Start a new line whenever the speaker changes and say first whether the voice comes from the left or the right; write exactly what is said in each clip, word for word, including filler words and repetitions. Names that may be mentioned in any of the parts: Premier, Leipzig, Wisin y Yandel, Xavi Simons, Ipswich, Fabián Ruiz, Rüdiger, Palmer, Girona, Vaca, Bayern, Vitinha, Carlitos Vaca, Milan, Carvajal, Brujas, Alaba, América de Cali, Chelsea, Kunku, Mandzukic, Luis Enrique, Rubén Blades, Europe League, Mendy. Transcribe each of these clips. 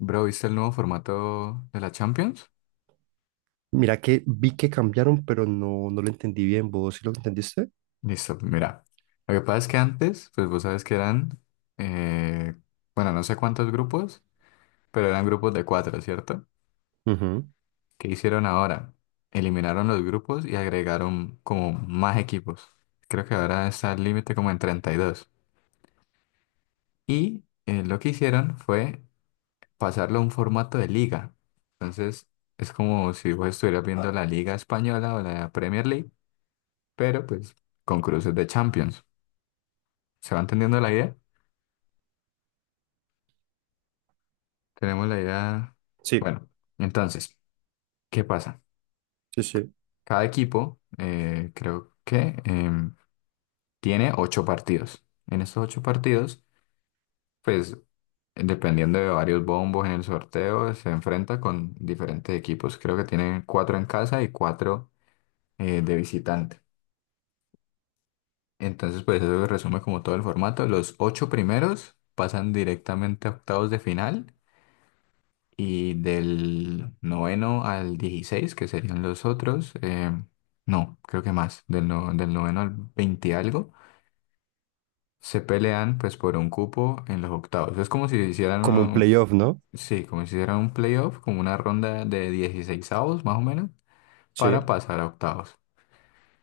left: Bro, ¿viste el nuevo formato de la Champions?
right: Mira que vi que cambiaron, pero no, no lo entendí bien. ¿Vos sí lo entendiste?
left: Listo, mira. Lo que pasa es que antes, pues vos sabes que eran, eh, bueno, no sé cuántos grupos, pero eran grupos de cuatro, ¿cierto?
right: Ujú.
left: ¿Qué hicieron ahora? Eliminaron los grupos y agregaron como más equipos. Creo que ahora está el límite como en treinta y dos. Y dos. Y eh, lo que hicieron fue pasarlo a un formato de liga. Entonces, es como si vos estuvieras viendo la Liga Española o la Premier League, pero pues con cruces de Champions. ¿Se va entendiendo la idea? Tenemos la idea.
right: Sí,
left: Bueno, entonces, ¿qué pasa?
right: sí, sí.
left: Cada equipo, eh, creo que em, tiene ocho partidos. En estos ocho partidos, pues, dependiendo de varios bombos en el sorteo, se enfrenta con diferentes equipos. Creo que tienen cuatro en casa y cuatro eh, de visitante. Entonces, pues, eso resume como todo el formato. Los ocho primeros pasan directamente a octavos de final. Y del noveno al dieciséis que serían los otros, eh, no, creo que más, del, no- del noveno al veinte y algo, se pelean pues por un cupo en los octavos. Es como si hicieran
right: Como un
left: un,
right: playoff, ¿no?
left: sí, como si hicieran un playoff, como una ronda de dieciseisavos más o menos, para
right: Sí.
left: pasar a octavos.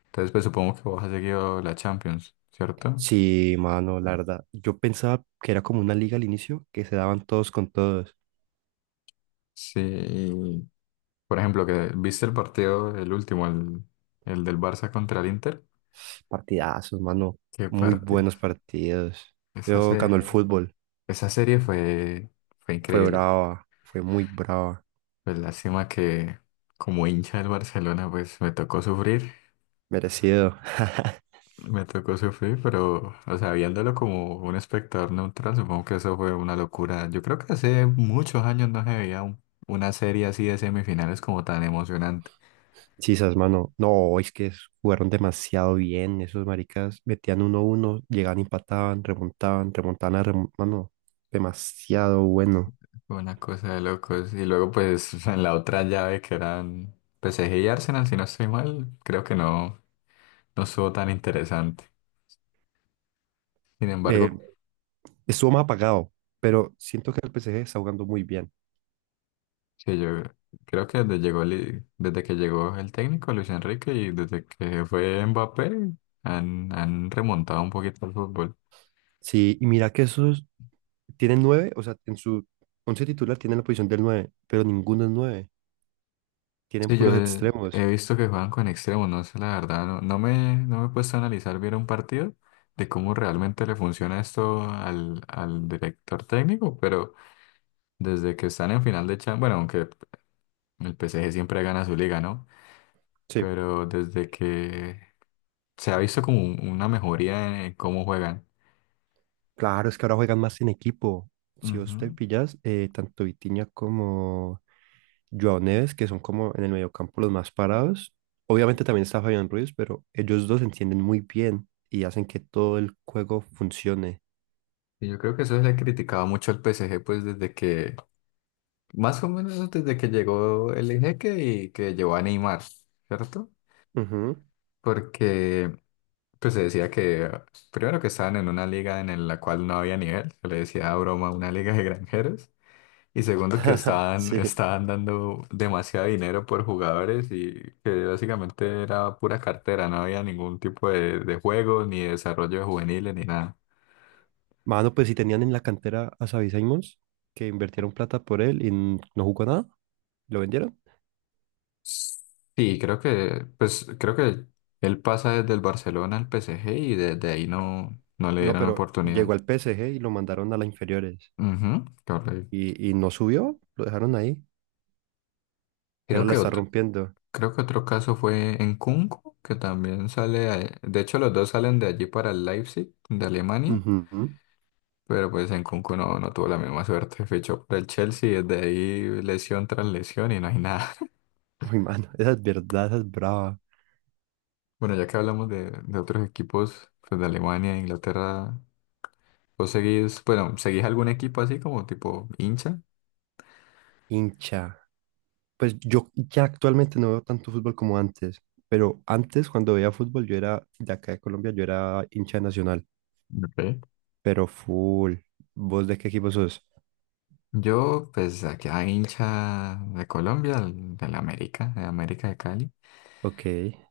left: Entonces pues supongo que vos has seguido la Champions, ¿cierto?
right: Sí, mano, la verdad. Yo pensaba que era como una liga al inicio, que se daban todos con todos.
left: Sí, y, por ejemplo, que viste el partido, el último, el, el del Barça contra el Inter.
right: Partidazos, mano.
left: ¿Qué
right: Muy
left: parte?
right: buenos partidos.
left: Eso
right: Yo ganó el
left: se.
right: fútbol.
left: Esa serie fue, fue
right: Fue
left: increíble.
right: brava, fue muy brava.
left: Pues lástima que como hincha del Barcelona, pues me tocó sufrir,
right: Merecido.
left: me tocó sufrir, pero, o sea, viéndolo como un espectador neutral, supongo que eso fue una locura. Yo creo que hace muchos años no se veía un- una serie así de semifinales como tan emocionante.
right: Sisas, mano. No, es que es- jugaron demasiado bien. Esos maricas metían 1 uno llegaban, empataban, remontaban, remontaban a remo- mano, demasiado bueno.
left: Fue una cosa de locos. Y luego, pues, en la otra llave que eran P S G y Arsenal, si no estoy mal, creo que no, no estuvo tan interesante. Sin
right: Eh,
left: embargo,
right: Estuvo más apagado, pero siento que el P S G está jugando muy bien.
left: sí, yo creo que desde, llegó, Li- desde que llegó el técnico Luis Enrique y desde que fue Mbappé han, han remontado un poquito el fútbol.
right: Sí, y mira que esos tienen nueve, o sea, en su once titular tienen la posición del nueve, pero ninguno es nueve. Tienen
left: Sí, yo
right: puros
left: he he
right: extremos.
left: visto que juegan con extremos, no sé, la verdad, no, no me, no me he puesto a analizar bien un partido de cómo realmente le funciona esto al, al director técnico, pero desde que están en final de Champions, bueno, aunque el P S G siempre gana su liga, ¿no?
right: Sí.
left: Pero desde que se ha visto como un- una mejoría en cómo juegan.
right: Claro, es que ahora juegan más en equipo. Si vos te
left: Ujú.
right: pillas, eh, tanto Vitinha como Joao Neves, que son como en el mediocampo los más parados. Obviamente también está Fabián Ruiz, pero ellos dos se entienden muy bien y hacen que todo el juego funcione.
left: Y yo creo que eso se le criticaba mucho al P S G, pues desde que, más o menos desde que llegó el Ejeque y que llegó a Neymar, ¿cierto?
right: Ujú.
left: Porque pues se decía que, primero que estaban en una liga en el- la cual no había nivel, se le decía a broma una liga de granjeros, y segundo que estaban,
right: Sí.
left: estaban dando demasiado dinero por jugadores y que básicamente era pura cartera, no había ningún tipo de, de juego, ni desarrollo de juveniles, ni nada.
right: Mano, pues si tenían en la cantera a Xavi Simons, que invirtieron plata por él y n- no jugó nada, lo vendieron.
left: Sí, creo que, pues, creo que él pasa desde el Barcelona al P S G y desde ahí no, no le
right: No,
left: dieron
right: pero
left: oportunidad.
right: llegó al P S G y lo mandaron a las inferiores
left: Ujú, correcto.
right: y, y no subió, lo dejaron ahí y
left: Creo
right: ahora la
left: que
right: está
left: otro,
right: rompiendo.
left: creo que otro caso fue en Kunku, que también sale, a- de hecho los dos salen de allí para el Leipzig, de Alemania,
right: Ujú.
left: pero pues en Kunku no, no tuvo la misma suerte, fichó por el Chelsea y desde ahí lesión tras lesión y no hay nada.
right: Uy, mano, esa es verdad, esa es brava.
left: Bueno, ya que hablamos de, de otros equipos pues, de Alemania e Inglaterra, ¿Vos seguís, bueno, seguís algún equipo así como tipo hincha?
right: Hincha. Pues yo ya actualmente no veo tanto fútbol como antes, pero antes cuando veía fútbol yo era de acá de Colombia, yo era hincha de nacional,
left: Ok.
right: pero full. ¿Vos de qué equipo sos?
left: Yo, pues, aquí a hincha de Colombia, el- del América, de América de Cali.
right: Ok,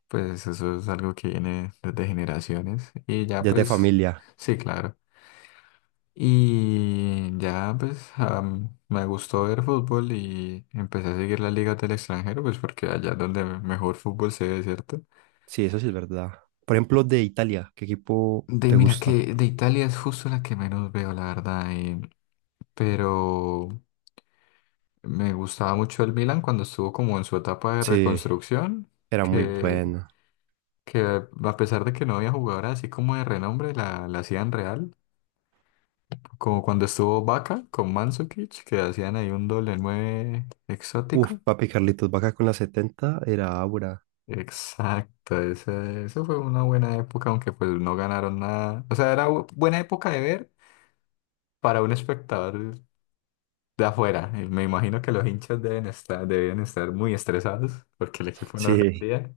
left: Pues eso es algo que viene desde generaciones. Y ya,
right: ya es de
left: pues,
right: familia.
left: sí, claro. Y ya, pues, am, me gustó ver fútbol y empecé a seguir las ligas del extranjero, pues, porque allá es donde mejor fútbol se ve, ¿cierto?
right: Sí, eso sí es verdad. Por ejemplo, de Italia, ¿qué equipo
left: De,
right: te
left: mira
right: gusta?
left: que de Italia es justo la que menos veo, la verdad. eh, pero. Me gustaba mucho el Milan cuando estuvo como en su etapa de
right: Sí,
left: reconstrucción,
right: era muy
left: que,
right: bueno.
left: que a pesar de que no había jugadores así como de renombre, la, la hacían real. Como cuando estuvo Vaca con Mandzukic, que hacían ahí un doble nueve
right: Uf,
left: exótico.
right: papi Carlitos Vaca con la setenta era Aura.
left: Exacto, ese- eso fue una buena época, aunque pues no ganaron nada. O sea, era bu- buena época de ver para un espectador de afuera. Y me imagino que los hinchas deben estar, debían estar muy estresados porque el equipo no
right: Sí,
left: rendía,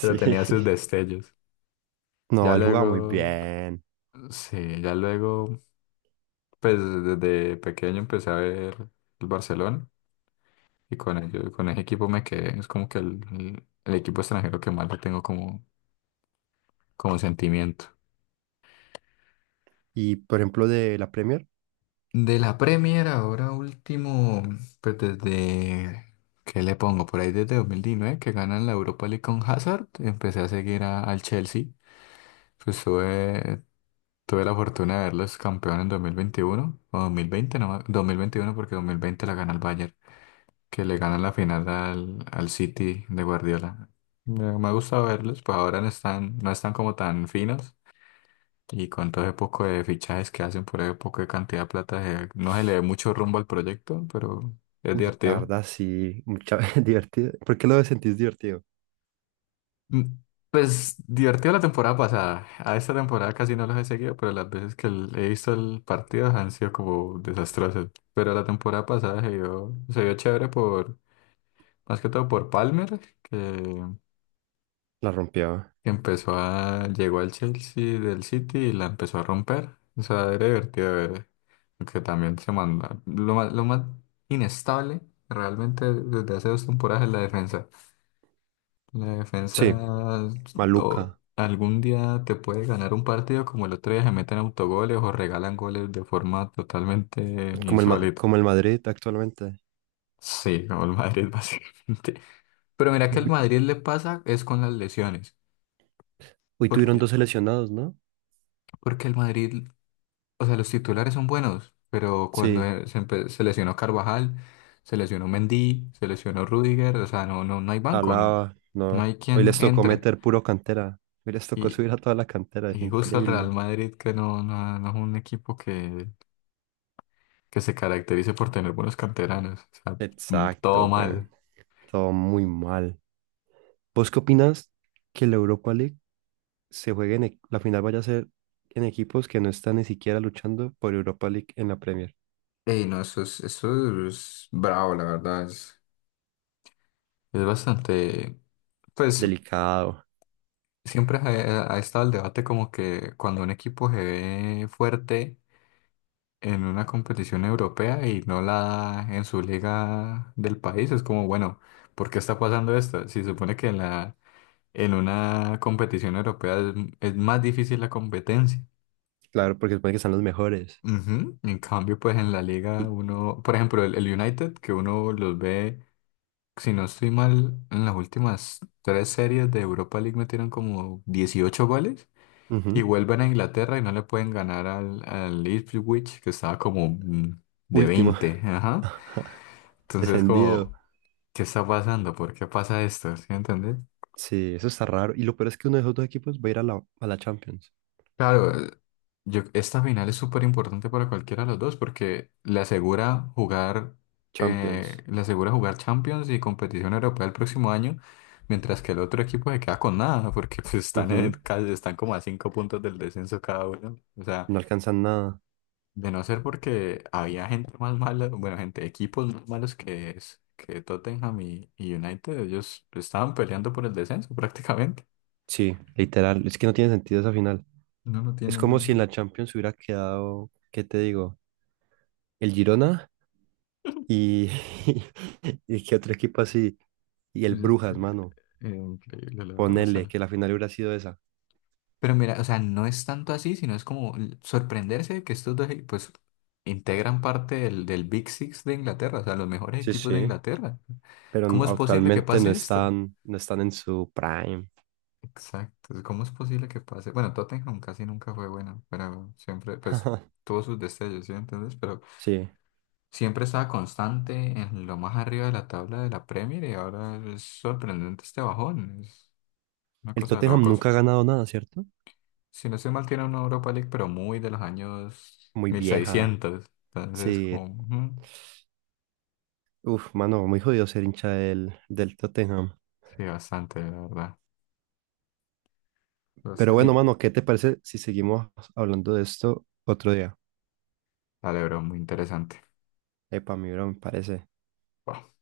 left: pero tenía sus destellos. Ya
right: No, él jugaba muy
left: luego,
right: bien.
left: sí, ya luego, pues desde pequeño empecé a ver el Barcelona y con ello, con ese equipo me quedé. Es como que el, el- el equipo extranjero que más le tengo como, como sentimiento.
right: Y por ejemplo, de la Premier,
left: De la Premier ahora último, pues desde, ¿qué le pongo? Por ahí desde dos mil diecinueve que ganan la Europa League con Hazard, empecé a seguir a- al Chelsea. Pues tuve, tuve la fortuna de verlos campeón en dos mil veintiuno o dos mil veinte, no, me- dos mil veintiuno porque dos mil veinte la gana el Bayern, que le gana la final al, al City de Guardiola. Me, me ha gustado verlos, pues ahora no están, no están como tan finos y con todo ese poco de fichajes que hacen por ese poco de cantidad de plata, se- no se le ve mucho rumbo al proyecto, pero es
right: uy, la
left: divertido.
right: verdad sí, mucha divertida. ¿Por qué lo sentís divertido?
left: Mm, Pues divertido la temporada pasada. A esta temporada casi no los he seguido, pero las veces que l- he visto el partido han sido como desastrosas. Pero la temporada pasada se vio, se vio chévere por, más que todo por Palmer, que,
right: La rompió.
left: que empezó a, llegó al Chelsea del City y la empezó a romper. O sea, era divertido de ver. Aunque también se manda. Lo más, lo más inestable realmente desde hace dos temporadas es la defensa. La
right: Sí,
left: defensa o
right: maluca.
left: algún día te puede ganar un partido como el otro día se meten autogoles o regalan goles de forma totalmente
right: Como el, Ma-
left: insólita.
right: como el Madrid actualmente.
left: Sí, como el Madrid básicamente. Pero mira que el
right: Vi-
left: Madrid le pasa es con las lesiones.
right: Hoy tuvieron
left: Porque,
right: dos seleccionados, ¿no?
left: porque el Madrid, o sea, los titulares son buenos, pero cuando
right: Sí,
left: eh, se, empe- se lesionó Carvajal, se lesionó Mendy, se lesionó Rüdiger o sea, no, no, no hay banco, no,
right: Alaba,
left: no
right: no.
left: hay
right: Hoy
left: quien
right: les tocó
left: entre.
right: meter puro cantera. Hoy les tocó subir a toda la cantera, es
left: Y justo el Real
right: increíble.
left: Madrid, que no, no, no es un equipo que, que se caracterice por tener buenos canteranos. O sea, mm, todo
right: Exacto, güey.
left: mal.
right: Todo muy mal. ¿Vos qué opinas que la Europa League se juegue en e- la final vaya a ser en equipos que no están ni siquiera luchando por Europa League en la Premier?
left: Ey, no, eso es, eso es bravo, la verdad. es- Es bastante. Pues
right: Delicado.
left: siempre ha, eh, ha estado el debate como que cuando un equipo se ve fuerte en una competición europea y no la da en su liga del país, es como, bueno, ¿por qué está pasando esto? Si se supone que en la, En una competición europea es, es más difícil la competencia.
right: Claro, porque supone que están los mejores.
left: Ujú. En cambio, pues en la liga
right: Y,
left: uno, por ejemplo, el, el United, que uno los ve, si no estoy mal, en las últimas tres series de Europa League metieron como dieciocho goles y
right: ujú,
left: vuelven a Inglaterra y no le pueden ganar al, al Ipswich, que estaba como mm, de
right: último,
left: veinte, Ajá. Entonces,
right: descendido.
left: como, ¿qué está pasando? ¿Por qué pasa esto? ¿Sí me entendés?
right: Sí, eso está raro. Y lo peor es que uno de esos dos equipos va a ir a la, a la Champions.
left: Claro, Yo, esta final es súper importante para cualquiera de los dos porque le asegura jugar, eh,
right: Champions.
left: le asegura jugar Champions y competición europea el próximo año, mientras que el otro equipo se queda con nada porque pues, están en,
right: Ujú,
left: casi- están como a cinco puntos del descenso cada uno. O sea,
right: no alcanzan nada.
left: de no ser porque había gente más mala, bueno, gente, equipos más malos que es que Tottenham y, y United, ellos estaban peleando por el descenso prácticamente.
right: Sí, literal. Es que no tiene sentido esa final.
left: No, no
right: Es
left: tienen
right: como si en
left: nada.
right: la Champions hubiera quedado, ¿qué te digo? El Girona y, y qué otro equipo así. Y
left: Sí,
right: el Brujas, mano.
left: eh, Increíble, la verdad. O
right: Ponele
left: sea,
right: que la final hubiera sido esa.
left: Pero mira, o sea, no es tanto así, sino es como l- sorprenderse de que estos dos, e- pues, integran parte del, del Big Six de Inglaterra, o sea, los mejores
right: Sí,
left: equipos de
right: sí.
left: Inglaterra.
right: Pero n-
left: ¿Cómo es posible que
right: actualmente no
left: pase esto?
right: están, no están en su prime.
left: Exacto, ¿cómo es posible que pase? Bueno, Tottenham casi nunca fue bueno, pero siempre, pues, tuvo sus destellos, ¿sí me entiendes? Pero
right: Sí.
left: siempre estaba constante en lo más arriba de la tabla de la Premier y ahora es sorprendente este bajón, es una
right: El
left: cosa de
right: Tottenham
left: locos.
right: nunca ha ganado nada, ¿cierto?
left: Si no estoy mal, tiene una Europa League, pero muy de los años
right: Muy
left: mil
right: vieja.
left: seiscientos Entonces,
right: Sí.
left: como, ujú,
right: Uf, mano, muy jodido ser hincha del, del Tottenham.
left: sí, bastante, la verdad.
right: Pero
left: Basta- y
right: bueno, mano, ¿qué te parece si seguimos hablando de esto otro día?
left: la de muy interesante.
right: Epa, mi bro, me parece.
left: Wow.